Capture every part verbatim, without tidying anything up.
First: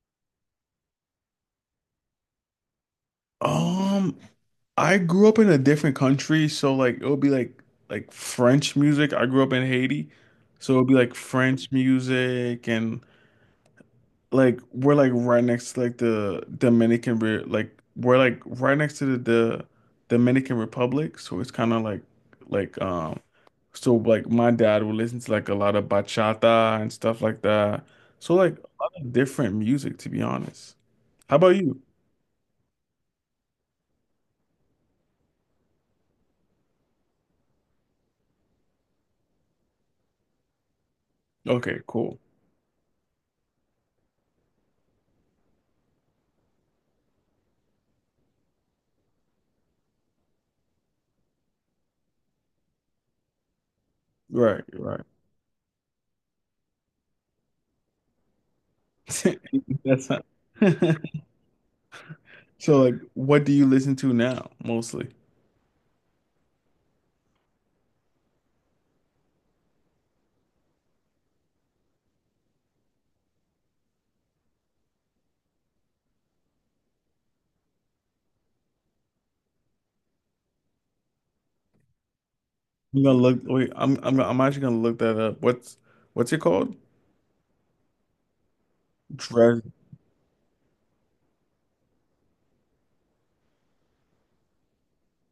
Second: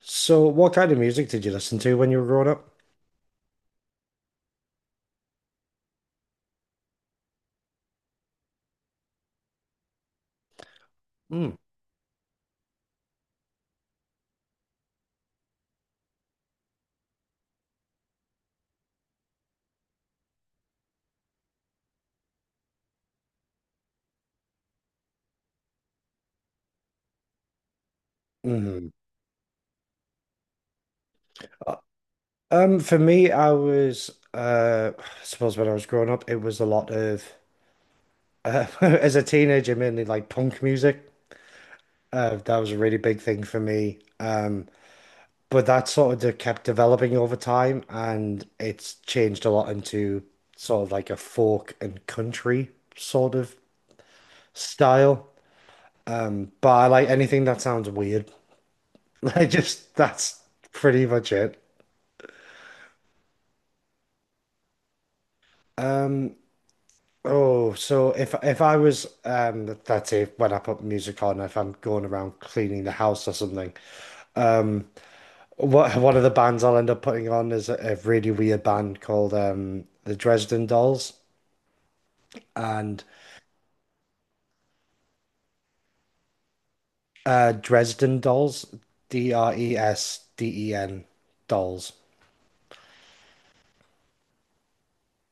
So, what kind of music did you listen to when you were growing up? Um, I grew up in a different country, so like it would be like like French music. I grew up in Haiti, so it would be like Mm. French music and like we're like right next to like the Dominican Re like we're like right next to the, the Dominican Republic, so it's kind of like like um so like my dad would listen to like a lot of bachata and stuff like that. So like a Hmm. lot of different music, to be honest. How about you? Um, for me, I was, uh, I suppose when I was growing up, it was a lot of, uh, as a teenager, mainly like punk music. Okay, cool. Uh, that was a really big thing for me. Um, but that sort of de kept developing over time, and it's changed a lot into sort of like a folk and country sort of Right, right. style. But I like anything that sounds weird. Like just That's not. that's pretty much it. So like, what do you listen to now mostly? Oh, so if if I was um that's it, when I put music on, if I'm going around cleaning the house or something, what one of the bands I'll end up putting on is a, a really weird band called um the Dresden Dolls I'm and gonna look wait, I'm I'm I'm actually gonna look that up. What's what's it called? uh Dresden Dolls, D R Dres E S D E N Dolls.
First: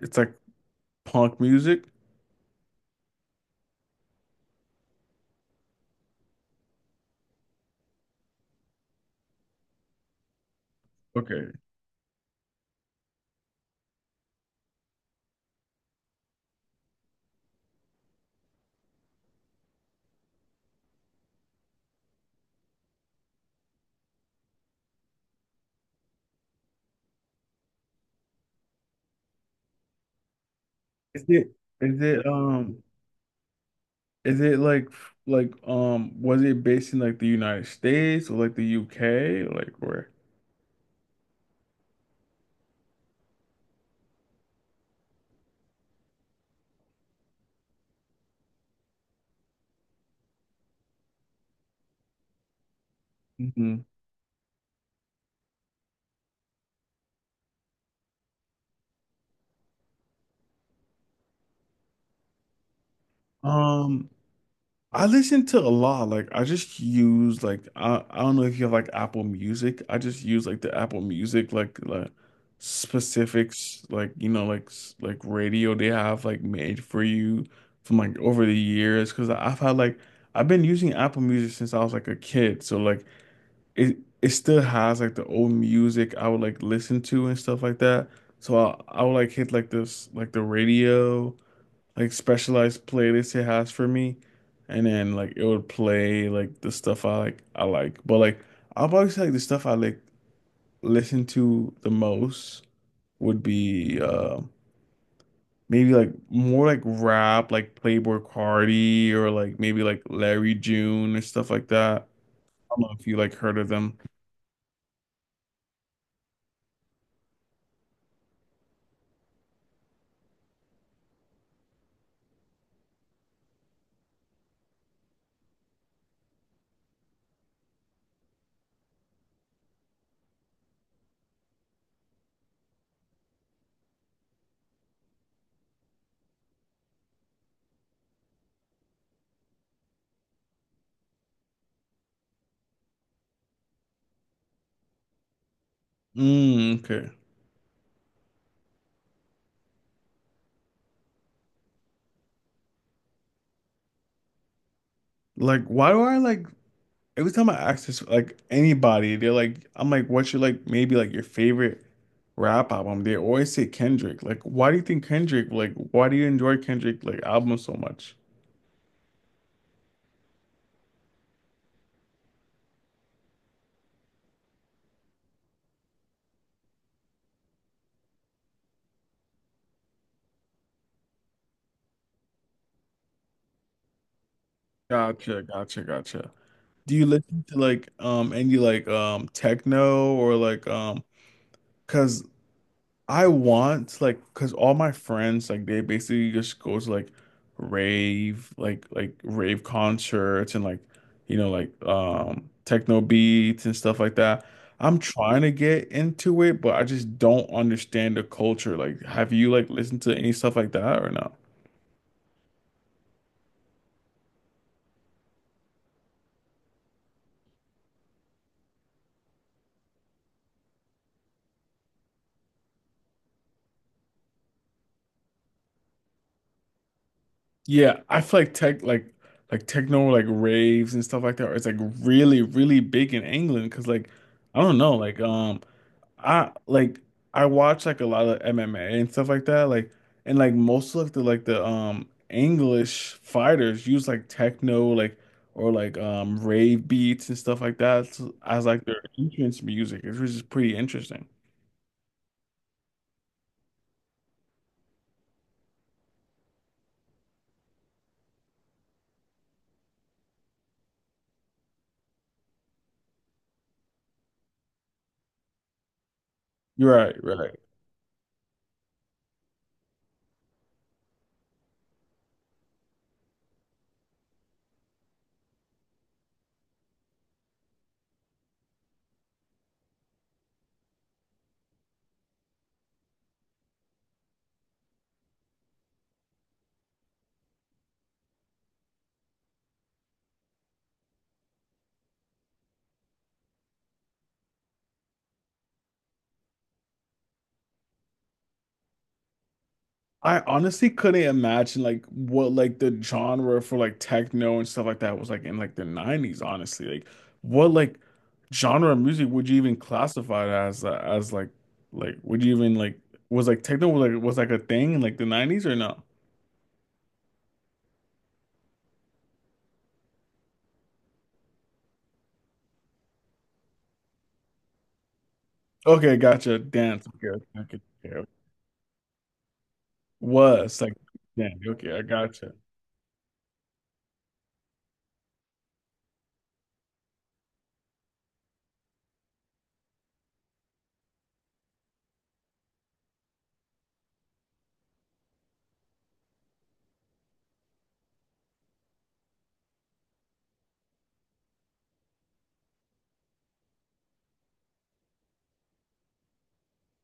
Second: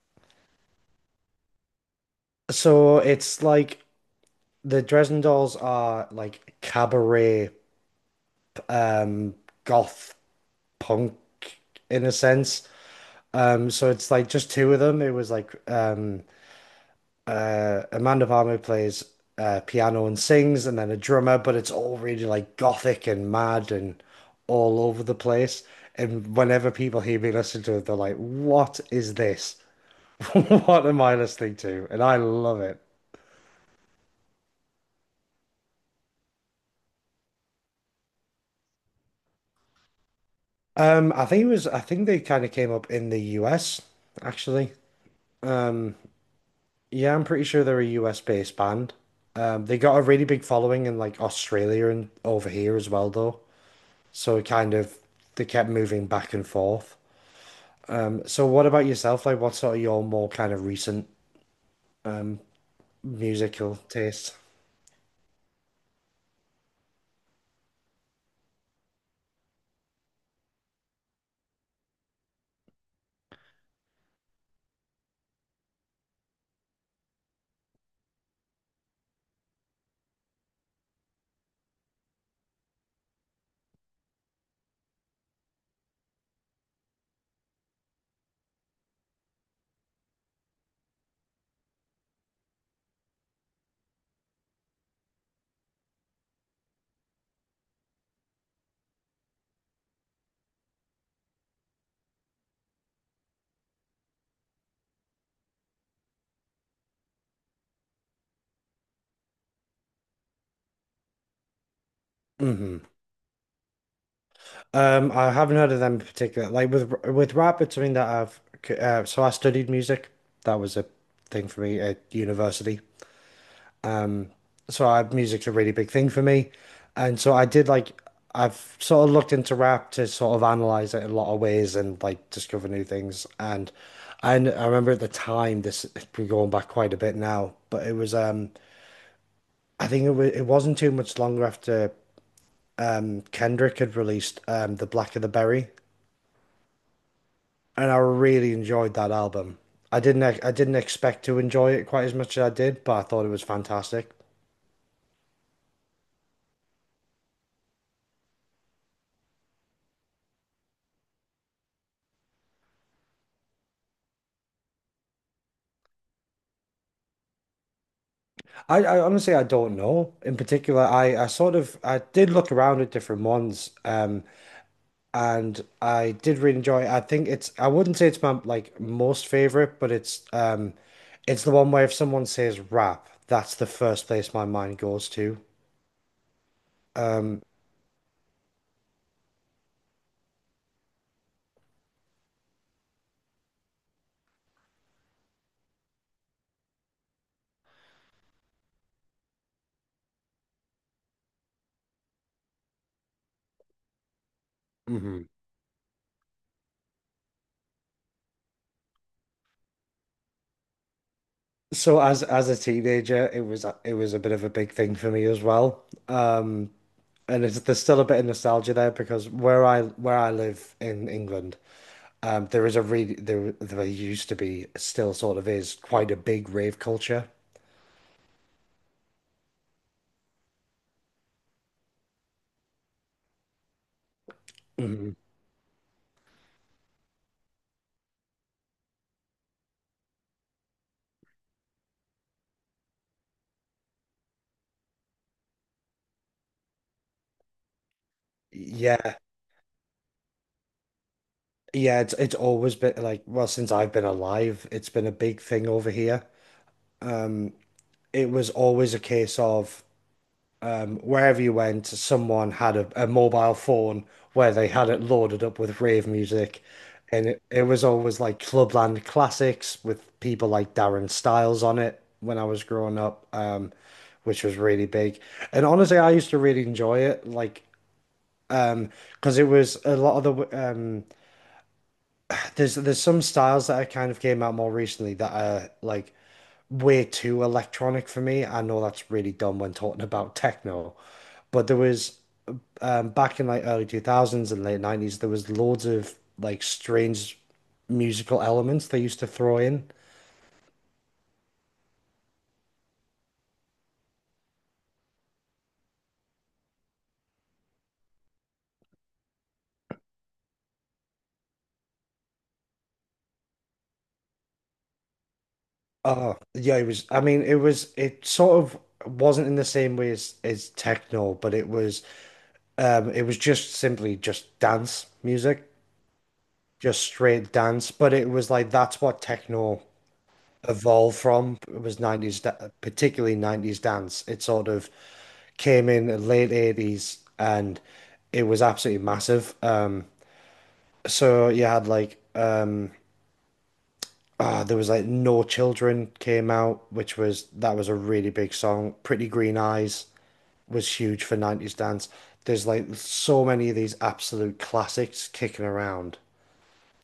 it's like punk music. So it's like the Dresden Dolls are like cabaret um goth punk Okay. in a sense. Um, so it's like just two of them. It was like um, uh, Amanda Palmer plays uh, piano and sings, and then a drummer, but it's all really like gothic and mad and all over the place. And whenever people hear me listen to it, they're like, "What is this? What am I Is it listening to?" is And I it love um it. is it like like um was it based in like the United States or like the U K? Like where? Um, I think it was. I think they kind of came up in the U S, actually. Yeah, I'm pretty sure they're a U S based band. Um, they got a really big following in like Australia and over here as well, though. Mhm. So it kind of they kept moving back and forth. Um, so what about yourself? Like, what's sort of your more kind of recent musical Um taste? I listen to a lot. Like I just use like I, I don't know if you have like Apple Music. I just use like the Apple Music like like specifics like you know like s- like radio they have like made for you from like over the years because I've had like I've been using Apple Music since I was like a kid. So like it it still has like the old music I would like listen to and stuff like that. So I I would like hit like this like the radio like specialized playlists it has for me, and then like it would play like the stuff I like I like. But like I'll probably say like the stuff I like listen to the most would be uh maybe like more like rap, like Playboi Carti or like maybe like Larry June or stuff like that. I don't Hmm. know if you like heard of them. Um, I haven't heard of them in particular. Like with with rap, it's something that I've uh, so I studied music. That was a thing for me at university. So I, music's a really big thing for me. And so I did like I've sort of looked into rap to sort of analyze it in a lot of ways and like discover new things. And and I remember at the time, this we're going back quite a bit now, but it was um I think it was it wasn't too much longer after um Kendrick had released um The Black of the Berry, Mm, okay. and I really enjoyed that album. I didn't ex- I didn't expect to enjoy it quite as much as I did, but I thought it was fantastic. Like why do I like Every time I ask this, like anybody, they're like, I'm like, what's your like maybe like your favorite rap album? They always say Kendrick. Like, why do you think Kendrick? Like, why do you enjoy Kendrick like album so much? I, I honestly, I don't know. In particular, I, I sort of I did look around at different ones, um, and I did really enjoy it. I think it's I wouldn't say it's my like most favorite, but it's um, it's the one where if someone says rap, that's the first place my mind goes to. Gotcha, gotcha, gotcha. Do you listen to like um any like um techno or like um because I want like because all my friends like they basically just go to like rave like like rave concerts and like you know like um techno beats and stuff like that. I'm Hmm. trying to get into it, but I just don't understand the culture. Like, have you like listened to any stuff like that or no? So as as a teenager, it was a- it was a bit of a big thing for me as well. Um, and it's, there's still a bit of nostalgia there because where I where I live in England. Um, there is a really there There used to be still sort of is quite a big rave culture. Yeah, I feel like tech like like techno like raves and stuff like that. It's like really really big in England because like I don't know Hmm. like um. I like I watch like a lot of M M A and stuff like that. Like and like most of the like the um English fighters use like techno like or like um rave beats and stuff like that as, as like their Yeah, entrance music, which is pretty interesting. yeah, it's it's always been like, well, since I've been alive, it's been a big thing over here. It was always a case of, Um, wherever you went, someone had a, a mobile phone where they had it loaded up with rave music. You're right, And it, right. it was always like Clubland classics with people like Darren Styles on it when I was growing up, um, which was really big. And honestly, I used to really enjoy it, like um, because it was a lot of the um, there's there's some styles that I kind of came out more recently that are like way too electronic for me. I know that's really dumb when talking about techno, but there was um, back in like early two thousands and late nineties, there was loads of like strange musical elements they used to throw in. I honestly couldn't imagine like what like the genre for like techno and stuff like that was like in like the nineties, honestly. Like what like genre of music would you even classify it as uh, as like like would you even like was like techno like was like a thing in like the nineties or no? Oh, yeah, it was. I mean, it was. It sort of wasn't in the same way as as techno, but it was. Um, it was just simply just dance music, Okay, gotcha. just Dance. Okay, okay, straight okay. dance. But Okay. Okay. it was like that's what techno Was like evolved from dance. Okay, was I nineties, gotcha. da- particularly nineties dance. It sort of came in the late eighties and it was absolutely massive. Um, so you had like, uh, ah, there was like No Children came out, which was, that was a really big song. Pretty Green Eyes was huge for nineties dance. There's like so many of these absolute classics kicking around,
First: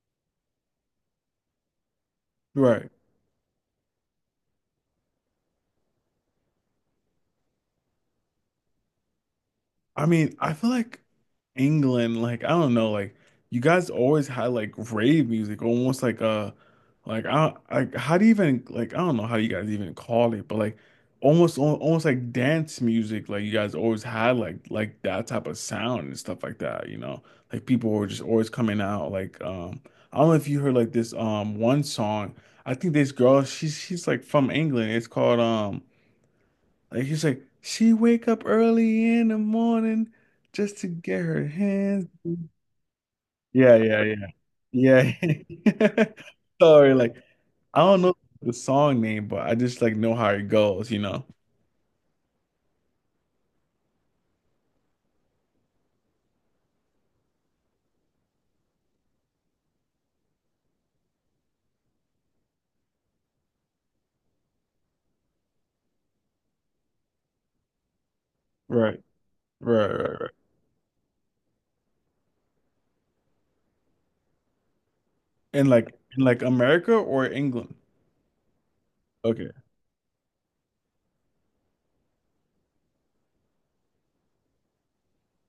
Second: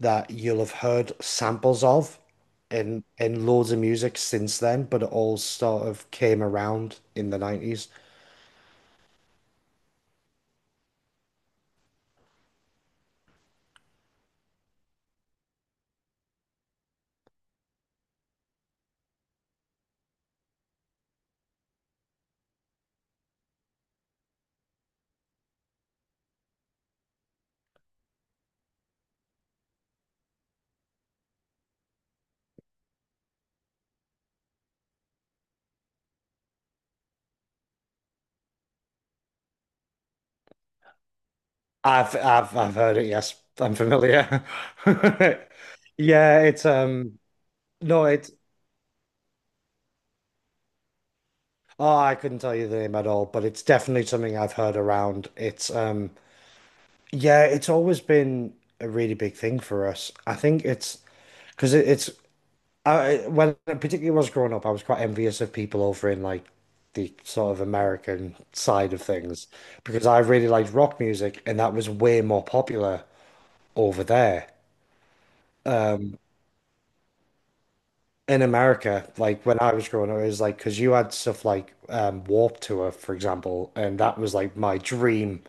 that you'll have heard samples of Right. in in loads of music since then, but it all sort of came around in the nineties. I mean, I feel like England, like I don't know, like you guys always had like rave music, almost like uh, like I like how do you even like I don't know how you guys even call it, but like almost al- almost like dance music, like you guys always had like like that type of sound and stuff like that, you know, like people were just always coming out like um I don't know if you heard like this um one song. I think this girl she's she's like from England, it's called um. Like he's like, she wake up early in the morning just to get her hands. I've I've I've heard it, yes. Yeah, I'm yeah, familiar. yeah. Yeah. Yeah, it's Sorry, like um I don't no, know it's the song name, but I just like know how it goes, you know? oh, I couldn't tell you the name at all, but it's definitely something I've heard around. It's um Yeah, it's always been a really big thing for us. I think it's because it, it's I when particularly when I was growing up, I was quite envious of people over in like the sort of American side Right, of things right, because I right, right. really liked rock music and that was way more popular over there. In like in like America or England? In America, like Okay. when I was growing up, it was like because you had stuff like um, Warped Tour, for example, and that was like my dream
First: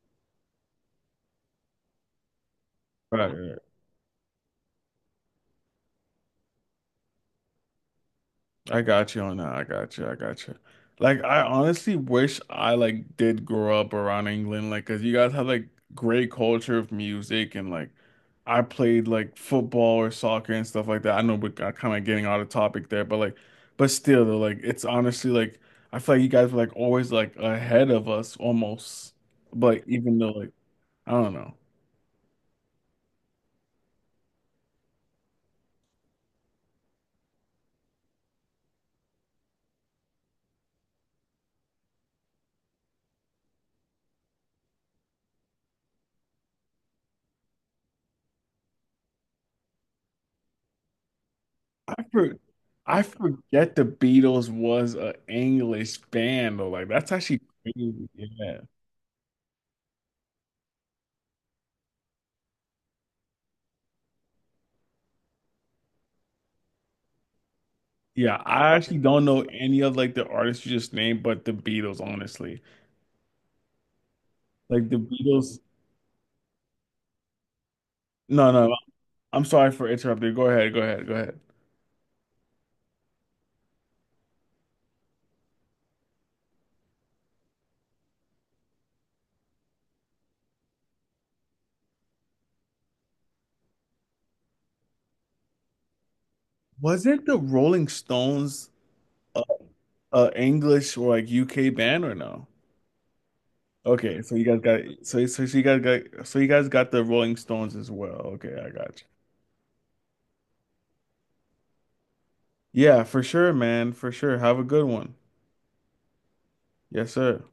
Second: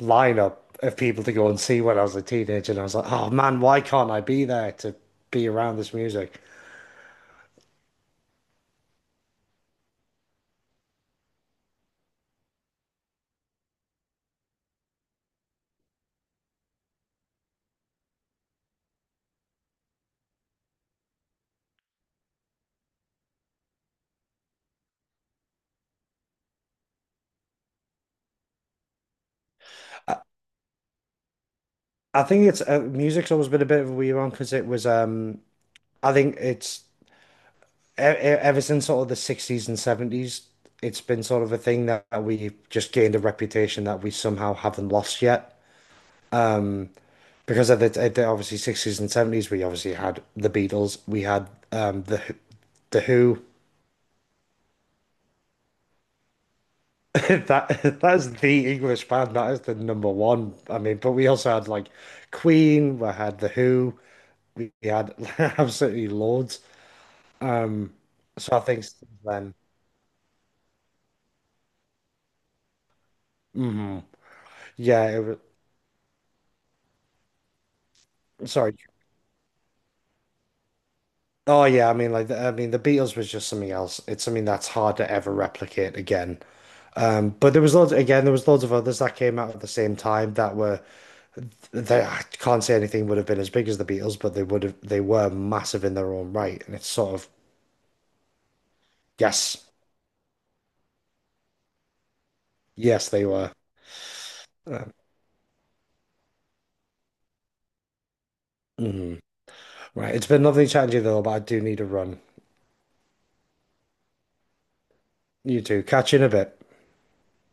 lineup of people to go and see when I was a teenager. And I was like, oh Right, right. man, why can't I be there to be around this music? I got you on that. I got you. I got you. Like I honestly wish I like did grow up around England, like because you guys have like great culture of music and like I played like football or soccer and stuff like that. I know we're kind of getting out of topic there, but like, but still though, like it's honestly like I feel like you guys were like always like ahead of us almost, but I even though like I don't know. I think it's uh, music's always been a bit of a weird one because it was um I think it's e- e- ever since sort of the sixties and seventies, it's been sort of a thing that we've just gained a reputation that we somehow haven't lost yet. Um, because of the, at the obviously sixties and seventies, we obviously had the Beatles, we had um, I the Who- for, the I Who. forget the Beatles was a English band though. Like that's actually That crazy. that's Yeah. the English band. That is the number one. I mean, but we also had like Queen. We had the Who. We we had absolutely loads. Um, Yeah, so I I think since actually don't know then, any of like the artists you just named, but the Beatles, honestly. hmm, Like the yeah. It Beatles. No, was, no, sorry. I'm sorry for interrupting. Go ahead, go ahead, go ahead. Oh yeah, I mean like the, I mean the Beatles was just something else. It's something that's hard to ever replicate again. Um, but there was loads again, there was loads of others that came out at the same time that were they I can't say anything would have been as big as the Beatles, but they would have they were massive in their own right. And it's sort Wasn't of the Rolling Stones a, yes, a English or like U K band or no? yes they were. Okay, so you guys got Um, so so, so you guys got so you guys got the Rolling Stones as well. Okay, I got you. mhm. Right, it's been lovely chatting to you though, but I do need a run. Yeah, for sure, man, for sure. Have a good one. You too. Catch you in a bit. Yes, sir.